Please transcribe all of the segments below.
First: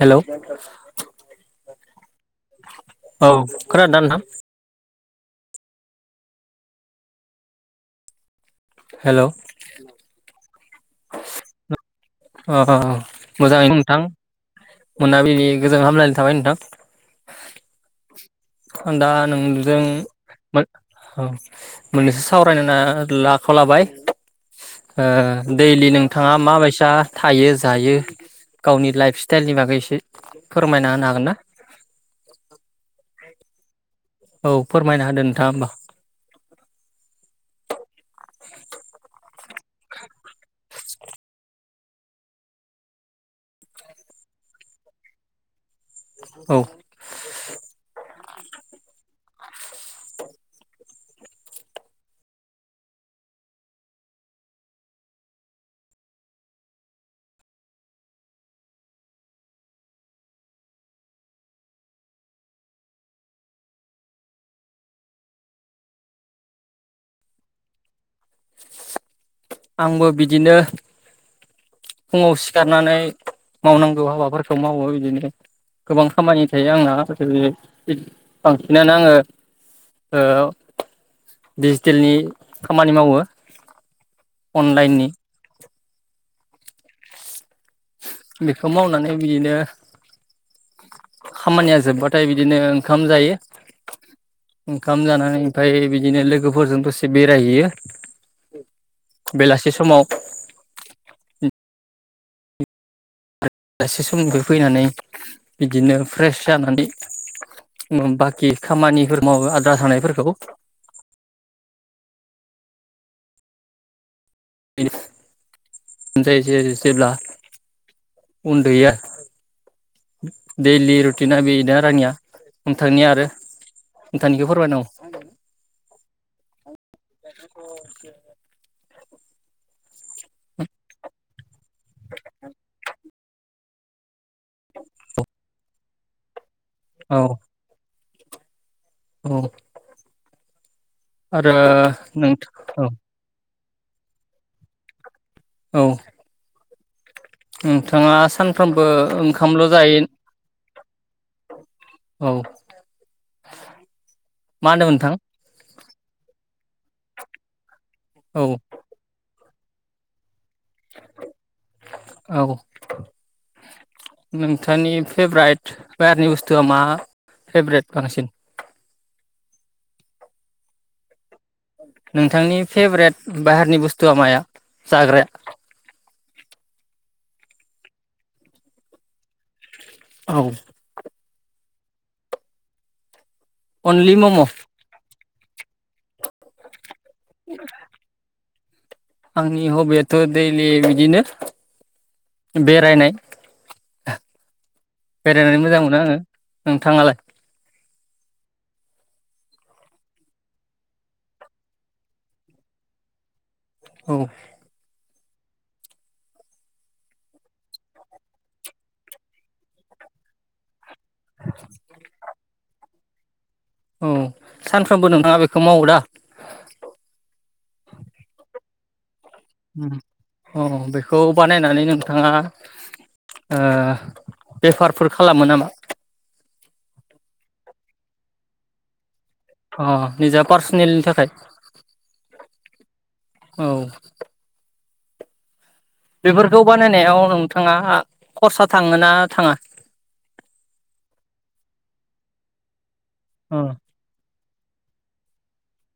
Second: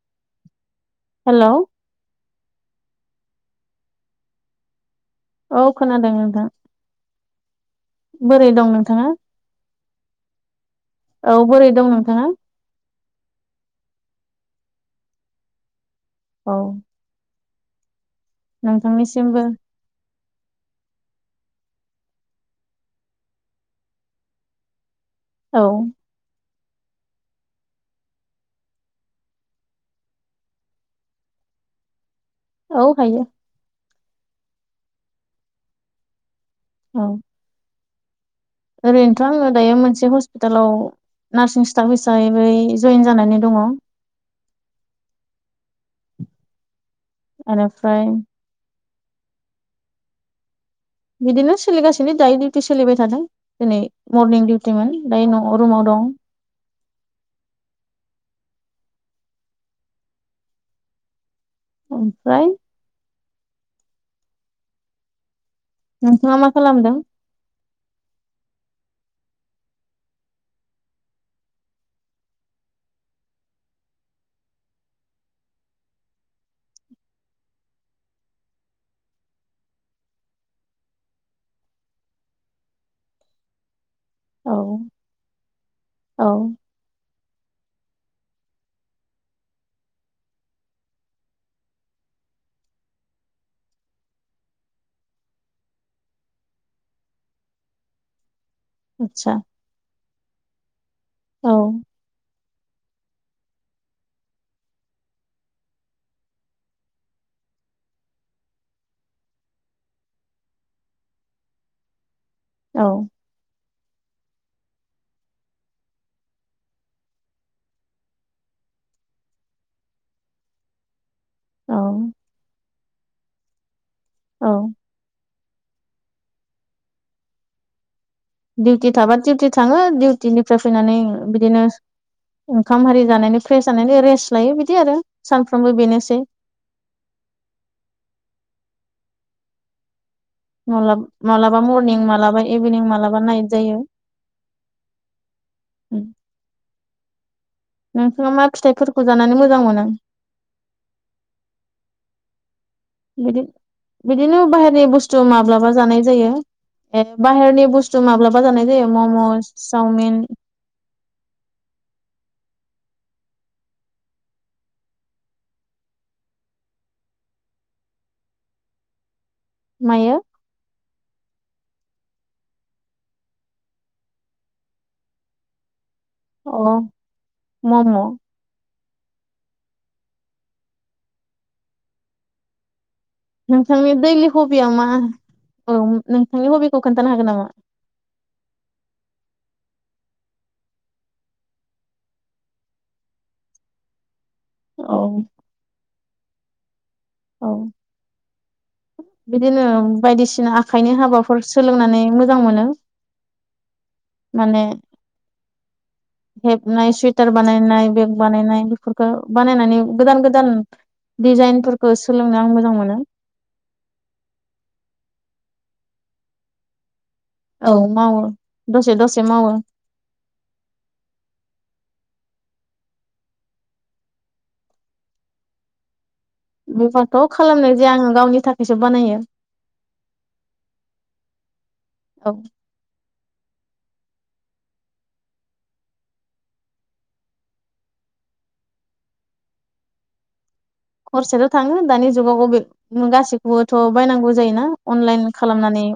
हेल'। Hello. औ खोनादोना नोंथां। औ खोनादों नोंथां। बोरै दं नोंथाङा? हेलौ औ बोरै नों आ मोजाङैनो दं नोंथां। [inaudible] थाबाय औ नोंथां। दा नोंथांनिसिमबो नोंजों औ मोननैसो सावरायनो होनना आखायाव लाबाय। औ दैलि नोंथाङा माबाय सा थायो जायो गावनि लाइफ स्टाइलनि बागै एसे फोरमायना होनो हागोन ना? औ हायो। औ फोरमायना होदो नोंथाङा होमबा। औ ओरैनोथ' आङो दायो मोनसे हस्पितालाव नार्सिं स्टाफ हिसाबै जयेन जानानै दङ। औ आरो फ्राय बिदिनो सोलिगासिनो दायो डिउटि सोलिबाय थादों दिनै मरनिं डिउटिमोन दायो न' रुमाव दं। ओमफ्राय नोंथाङा मा खालामदों? आंबो बिदिनो फुङाव सिखारनानै मावनांगौ हाबाफोरखौ मावो बिदिनो गोबां खामानि थायो आंना बांसिनानो आङो डिजिटेलनि खामानि मावो औ अनलाइननि। औ बेखौ मावनानै बिदिनो खामानिया जोबबाथाय बिदिनो ओंखाम जायो ओंखाम जानानै ओमफ्राय बिदिनो लोगोफोरजों दसे बेरायहैयो आतसा बेलासि समाव। औ [unintelligible] [unintelligible] समनिफ्राय फैनानै बिदिनो फ्रेस जानानै बाखि खामानिफोर मावो आद्रा थानायफोरखौ। औ। जेब्ला उन्दुयो दैलि रु। थिना बिनो आरो आंनिया। औ नोंथांनि आरो। औ नोंथांनिखौ फोरमाय [unintelligible] [unintelligible] दिउटि थाबा दिउटि थाङो दिउटिनिफ्राय फैनानै बिदिनो। ओंखाम हारि जानायनि। फ्रेस जानानै रेस्ट लायो बि दि आरो सानफ्रोमबो बेनो [unintelligible] औ। औ। [unintelligible] आरो मालाबा मरनिं नोंथ मालाबा औ इभिनिं मालाबा नाइट। जायो। औ। नोंथाङा मा सानफ्रामबो फिथाइफोरखौ जानानै मोजां ओंखामल' मोनो जायो औ बिदि बिदिनो मा बाहेरनि होनदोंमोन नोंथां बुस्थु माब्लाबा जानाय जायो बाहेरनि बुस्थु माब्लाबा औ जानाय जायो मम'स सावमिन। औ नोंथांनि फेबारेट बाहेरनि बुस्थुआ मा फेभ्रेट बांसिन। मायो। नोंथांनि फेब्रेट बाहेरनि बुस्थुआ माया जाग्राया। अ मम'। औ‌। नोंसांनि अनलि दैलि मम' हबिया मा? औ नोंथांनि हबिखौ खोनथानो हागोन नामा? आंनि हबियाथ' दैलि बिदिनो बेरायनाय। औ बेरायनानै मोजां मोनो आङो। नोंथांङालाय। औ बिदिनो बायदिसिना आखाइनि हाबाफोर सोलोंनानै मोजां मोनो। औ माने। हेबनाय सुवइटार बानायनाय बेग बानायनाय बेफोरखौ बानायनानै गोदान गोदान। डिजाइनफोरखौ सोलोंनो आं मोजां मोनो। औ सानफ्रोमबो नोंथाङा बेखौ मावो दा? औ मावो दसे दसे। मावो अ बेखौ बानायनानै नों नोंथाङा बेफारफोर खालामो नामा? बेफारथ' खालामनाय जाया आङो गावनि थाखायसो बानायो। अ निजा पार्सनेलनि थाखाय। औ औ। बेफोरखौ बानायनायाव नोंथाङा खरसा थाङोना थाङा। खरसायाथ' थाङो दानि जुगाव बि औ गासिखौबोथ' बायनांगौ। जायोना अनलाइन खालामनानै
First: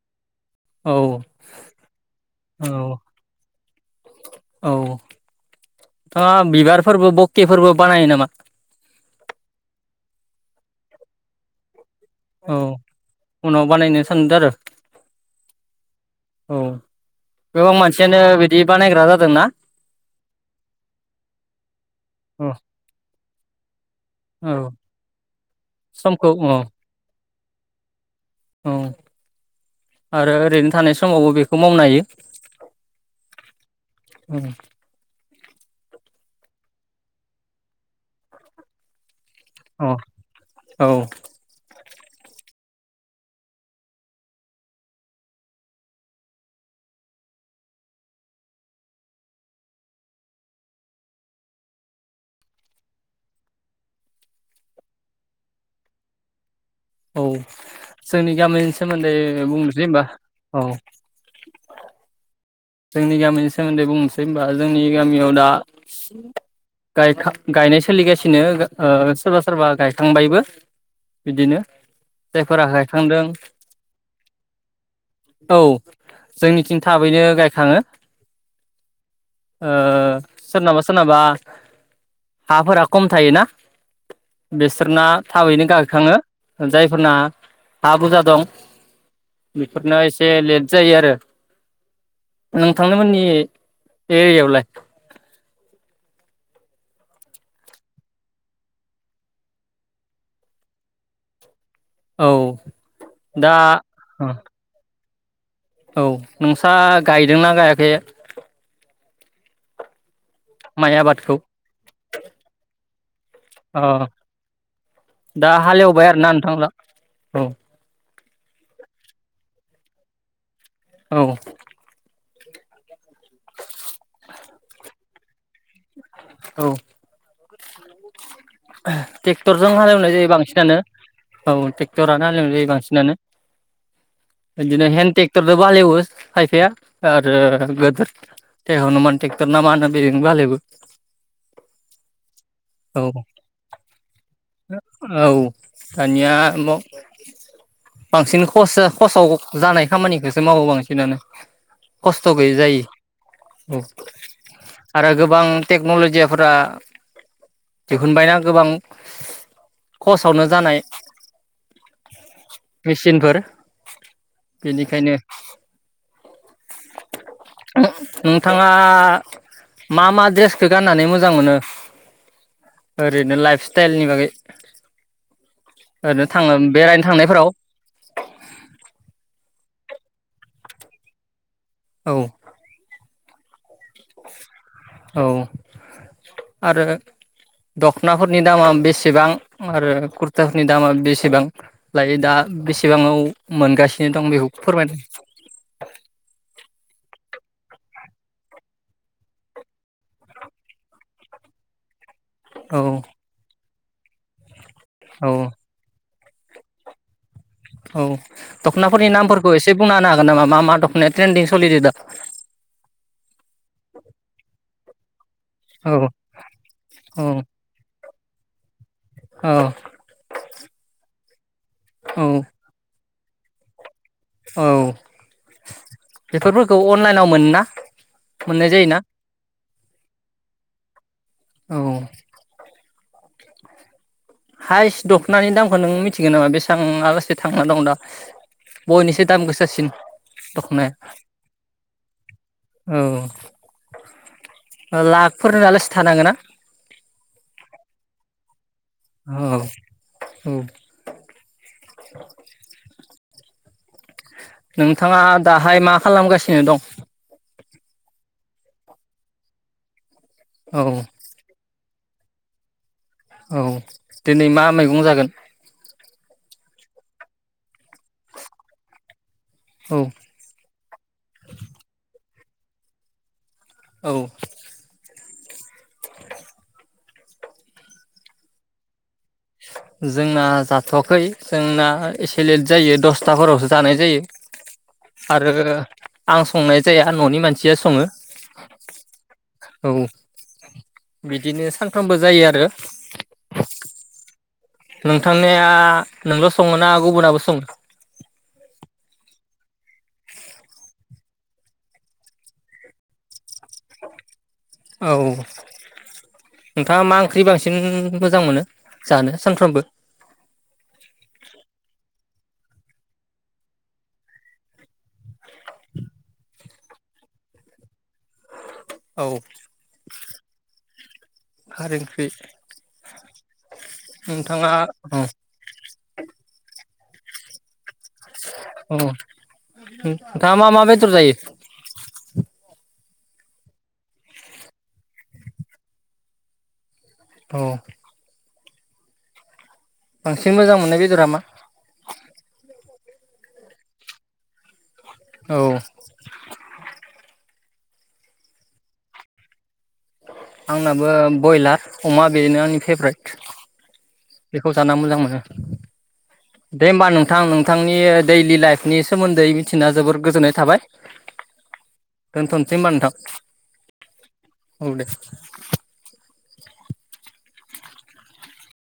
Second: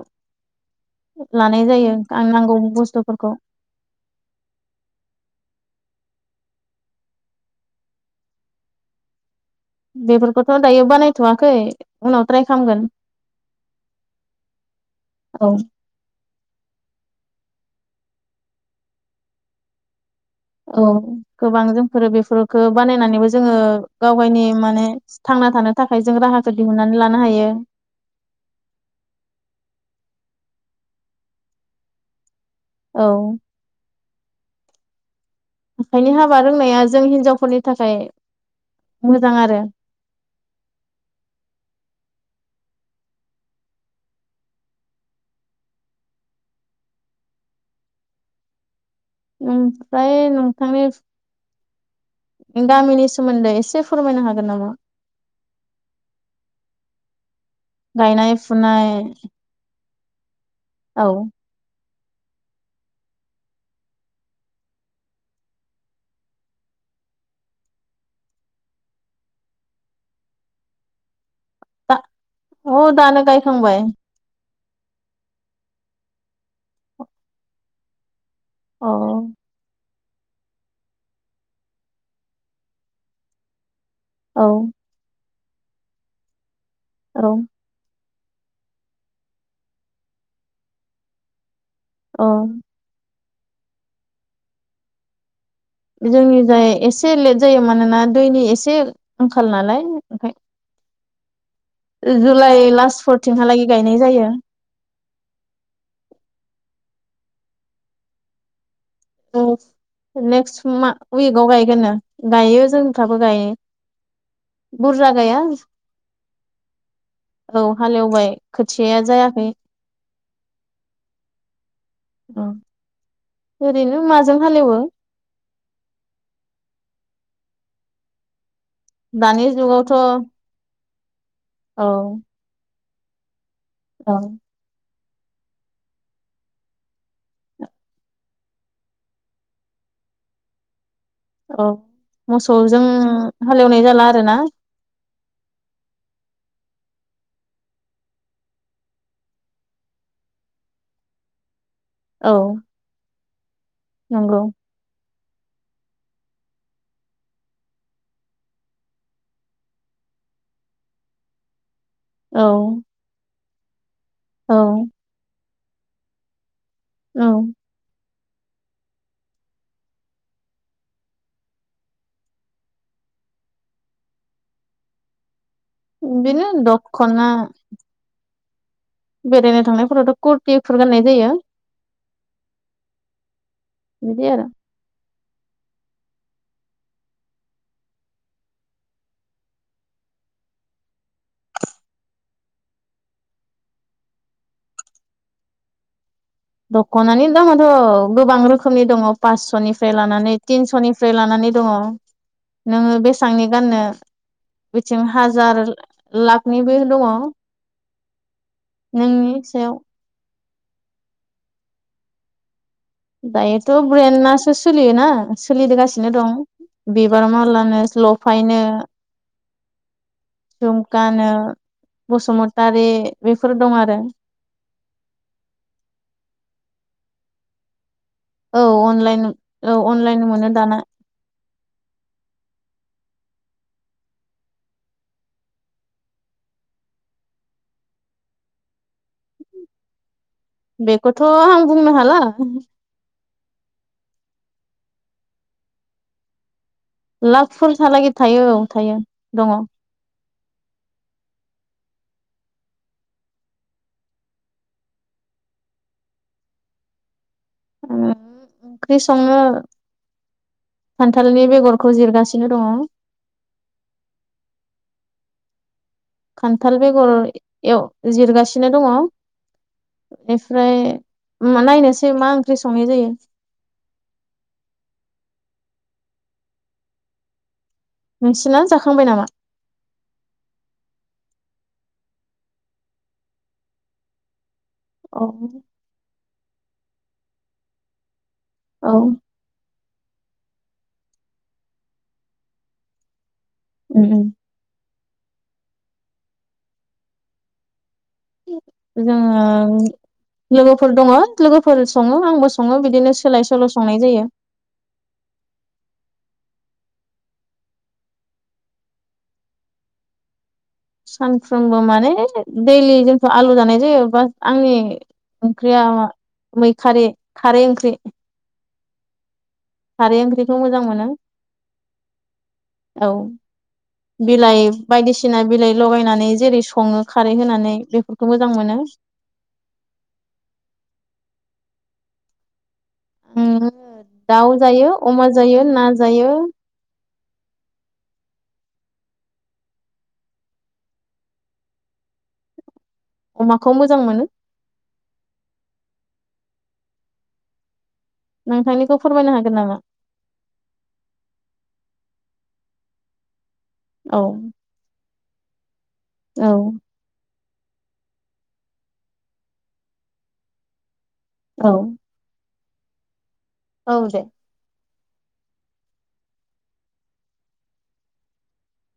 लानाय जायो आं नांगौ बुस्थुफोरखौ। औ नोंथांङा बिबारफोरबो बकि फोरबो बानायो नामा। बेफोरखौथ' दायो बानायथ'वाखै। उनाव ट्राइ औ खालामगोन उनाव बानायनो सानदों आरो। औ औ गोबां मानसियानो बिदि बानायग्रा जादोंना। औ गोबां जोंफोरो औ बेफोरफोरखौ बानायनानैबो जोङो गाव गावनि माने थांना थानो थाखाय जों समखौ राहाखौ औ दिहुनन्नानै लानो हायो। औ आरो ओरैनो थानाय समावबो बेखौ मावनो हायो। औ। उम आखाइनि हाबा रोंनाया जों हिनजावफोरनि थाखाय मोजां। आरो अ औ ओमफ्राय नोंथांनि गामिनि सोमोन्दै एसे फोरमायनो हागोन नामा औ जोंनि गायनाय गामिनि फुनाय सोमोन्दै बुंनोसै होनबा औ जोंनि गामिनि सोमोन्दै बुंनोसै होनबा जोंनि गामियाव दा गायखां गायनाय सोलिगासिनो सोरबा सोरबा गायखांबायबो बिदिनो दा जायफोरा अ गायखांदों दानो गायखांबाय औ जोंनिथिं थाबैनो गायखां खांङो अ ओ सोरनाबा सोरनाबा हाफोरा खम थायो ना औ बिसोर ना थाबैनो गायखाङो जायफोरना हा बुरजा दं बेफोरनो एसे लेट जायो आरो औ नोंथां मोननि एयावलाय? जोंनि जाय एसे लेट जायो मानोना दैनि एसे आंखाल नालाय ओंखाय औ जुलाइ लास्ट दा फोरथिंहालागै गायनाय जायो। औ नोंसा गायदोंना गायाखै? औ। नेक्स्ट मा माइ आबादखौ उइकआव गायगोननो गायो जोंफ्राबो गायो। अ बुरजा गाया। दा हालेवबाय आरोना नोंथांला औ हालेवबाय। खोथियाया जायाखै औ। औ। ओरैनो माजों हालेवो? औ। दानि ट्रेक्टरजों जुगावथ' औ हालेवनाय जायो बांसिनानो। औ टेक्टरानो हालेवनाय जायो बांस नानो। औ बिदिनो हेल्प ट्रेक्टरदोबो हालेवयो खायफाया आरो गोदोर हुनुमान ट्रेक्टर ना मा होनो बेजोंबो हालेवयो। औ। मोसौजों हालेवनाय जाला आरो ना। औ दानिया बांसिन खस खसाव जानाय खामानिखौसो मावो बांसिनानो। औ खस्थ' गैयै जायो। औ नंगौ आरो गो गोबां टेक्न'लजियाफोरा दिहुनबायना गोबां खसावनो जानाय औ मेसिनफोर। औ बेनिखायनो औ। नोंथाङा मा मा ड्रेसखो गाननानै मोजां मोनो? ओरैनो लाइफ सटाइलनि बागै। ओरैनो थां बिदिनो बेरायनो दख'ना थांनायफोराव? बेरायनो थांनायफोरावथ' कुरटिफोर गाननाय जायो। औ। बिदि आरो। औ आरो दख'नाफोरनि दामा बेसेबां आरो कुरथाफोरनि दामा बेसेबां लायो दा बेसेबांआव मोनगासिनो दं बेखौ फोरमायदों। दख'नानि दामाथ' गोबां रोखोमनि दङ पासस'निफ्राय लानानै तिनस'निफ्राय लानानै दङ। औ नोङो बेसांनि गाननो? बिथिं औ हाजार लाखनिबो दङ। औ दख'नाफोरनि नोंनि नामफोरखौ सायाव एसे बुंना होनो हागोन नामा? मा-मा दखनाया ट्रेन्दिं सलिदो दा? दायोथ' ब्रेन्डआसो सोलियोना। औ सोलिगासिनो दं औ बिबार मालानो ल फायनो। औ जुमखानो। औ बसुमतारि। बेफोर दं आरो। औ बेफोरफोरखौ अनलाइनाव मोनोना। औ मोननाय जायोना अनलाइन औ अनलाइन मोनो दाना। औ हायस्ट दख'नानि दामखौ नों मिथिगोन नामा बेसेबां आलासे थांना दं दा बयनिफ्राय दाम गोसासिन। दख'नाया बेखौथ' आं बुंनो हाला। लाखफोर लासे थानो हागौना। लाक फोरहा लागे थायो औ। थायो दङ। औ औ। नोंथाङा दाहाय मा खालामगासिनो दं? ओं ओंख्रि संङो औ खान्थालनि बेगर खौ जिरगासिनो दङ। औ दिनै मा मैगं जागोन खान्थाल बेगर एव जिरगासिनो दङ। औ बेनिफ्राय मा नायनोसै मा ओं ख्रि संनाय जायो। औ नोंसिना जाखांबाय नामा जोंना जाथ'वाखै जोंना एसे लेट जायो दसथाफोरावसो जानाय जायो। औ आरो आं संनाय जाया न'नि मानसिया सङो। औ औ बिदिनो सानफ्रामबो जायो आरो उम-उम नोंथांनिया नोंल' सङोना गुबुनाबो सङो जोङो लोगोफोर दङ लोगोफोर सङो आंबो सङो बिदिनो सोलाय सो सोल' संनाय जायो। औ नोंथाङा मा ओंख्रि बांसिन मोजां मोनो जानो सानफ्रोमबो? सानफ्रोमबो माने दैलि जोंथ' आलु जानाय जायो बा आंनि ओंख्रिया मैखारि खारै ओंख्रि। औ खारै ओंख्रिखौ मोजां मोनो खारै ओंख्रि औ बिलाइ नोंथाङा औ बायदिसिना बिलाइ लगायनानै जेरै सङो खारै होनानै बे ओम नोंथाङा मा मा बेदर जायो? [inaudible] ओम दाउ जायो अमा जायो ना जायो। औ बांसिन मोजां मोननाय बेदरा मा? अमाखौ मोजां मोनो। औ नोंथांनिखौ फोरमायनो हागोन नामा? आंनाबो बयलार अमा बेनो आंनि फेबरेट। औ बेखौ जाना मोजां मोनो। औ [inaudible] दे होमबा नों थां नोंथांनि दैलि लाइफनि सोमोन्दै मिथिना जोबोर गोजोननाय थाबाय। औ दोनथ'नोसै होमबा नोंथां। औ दे औ दे [inaudible]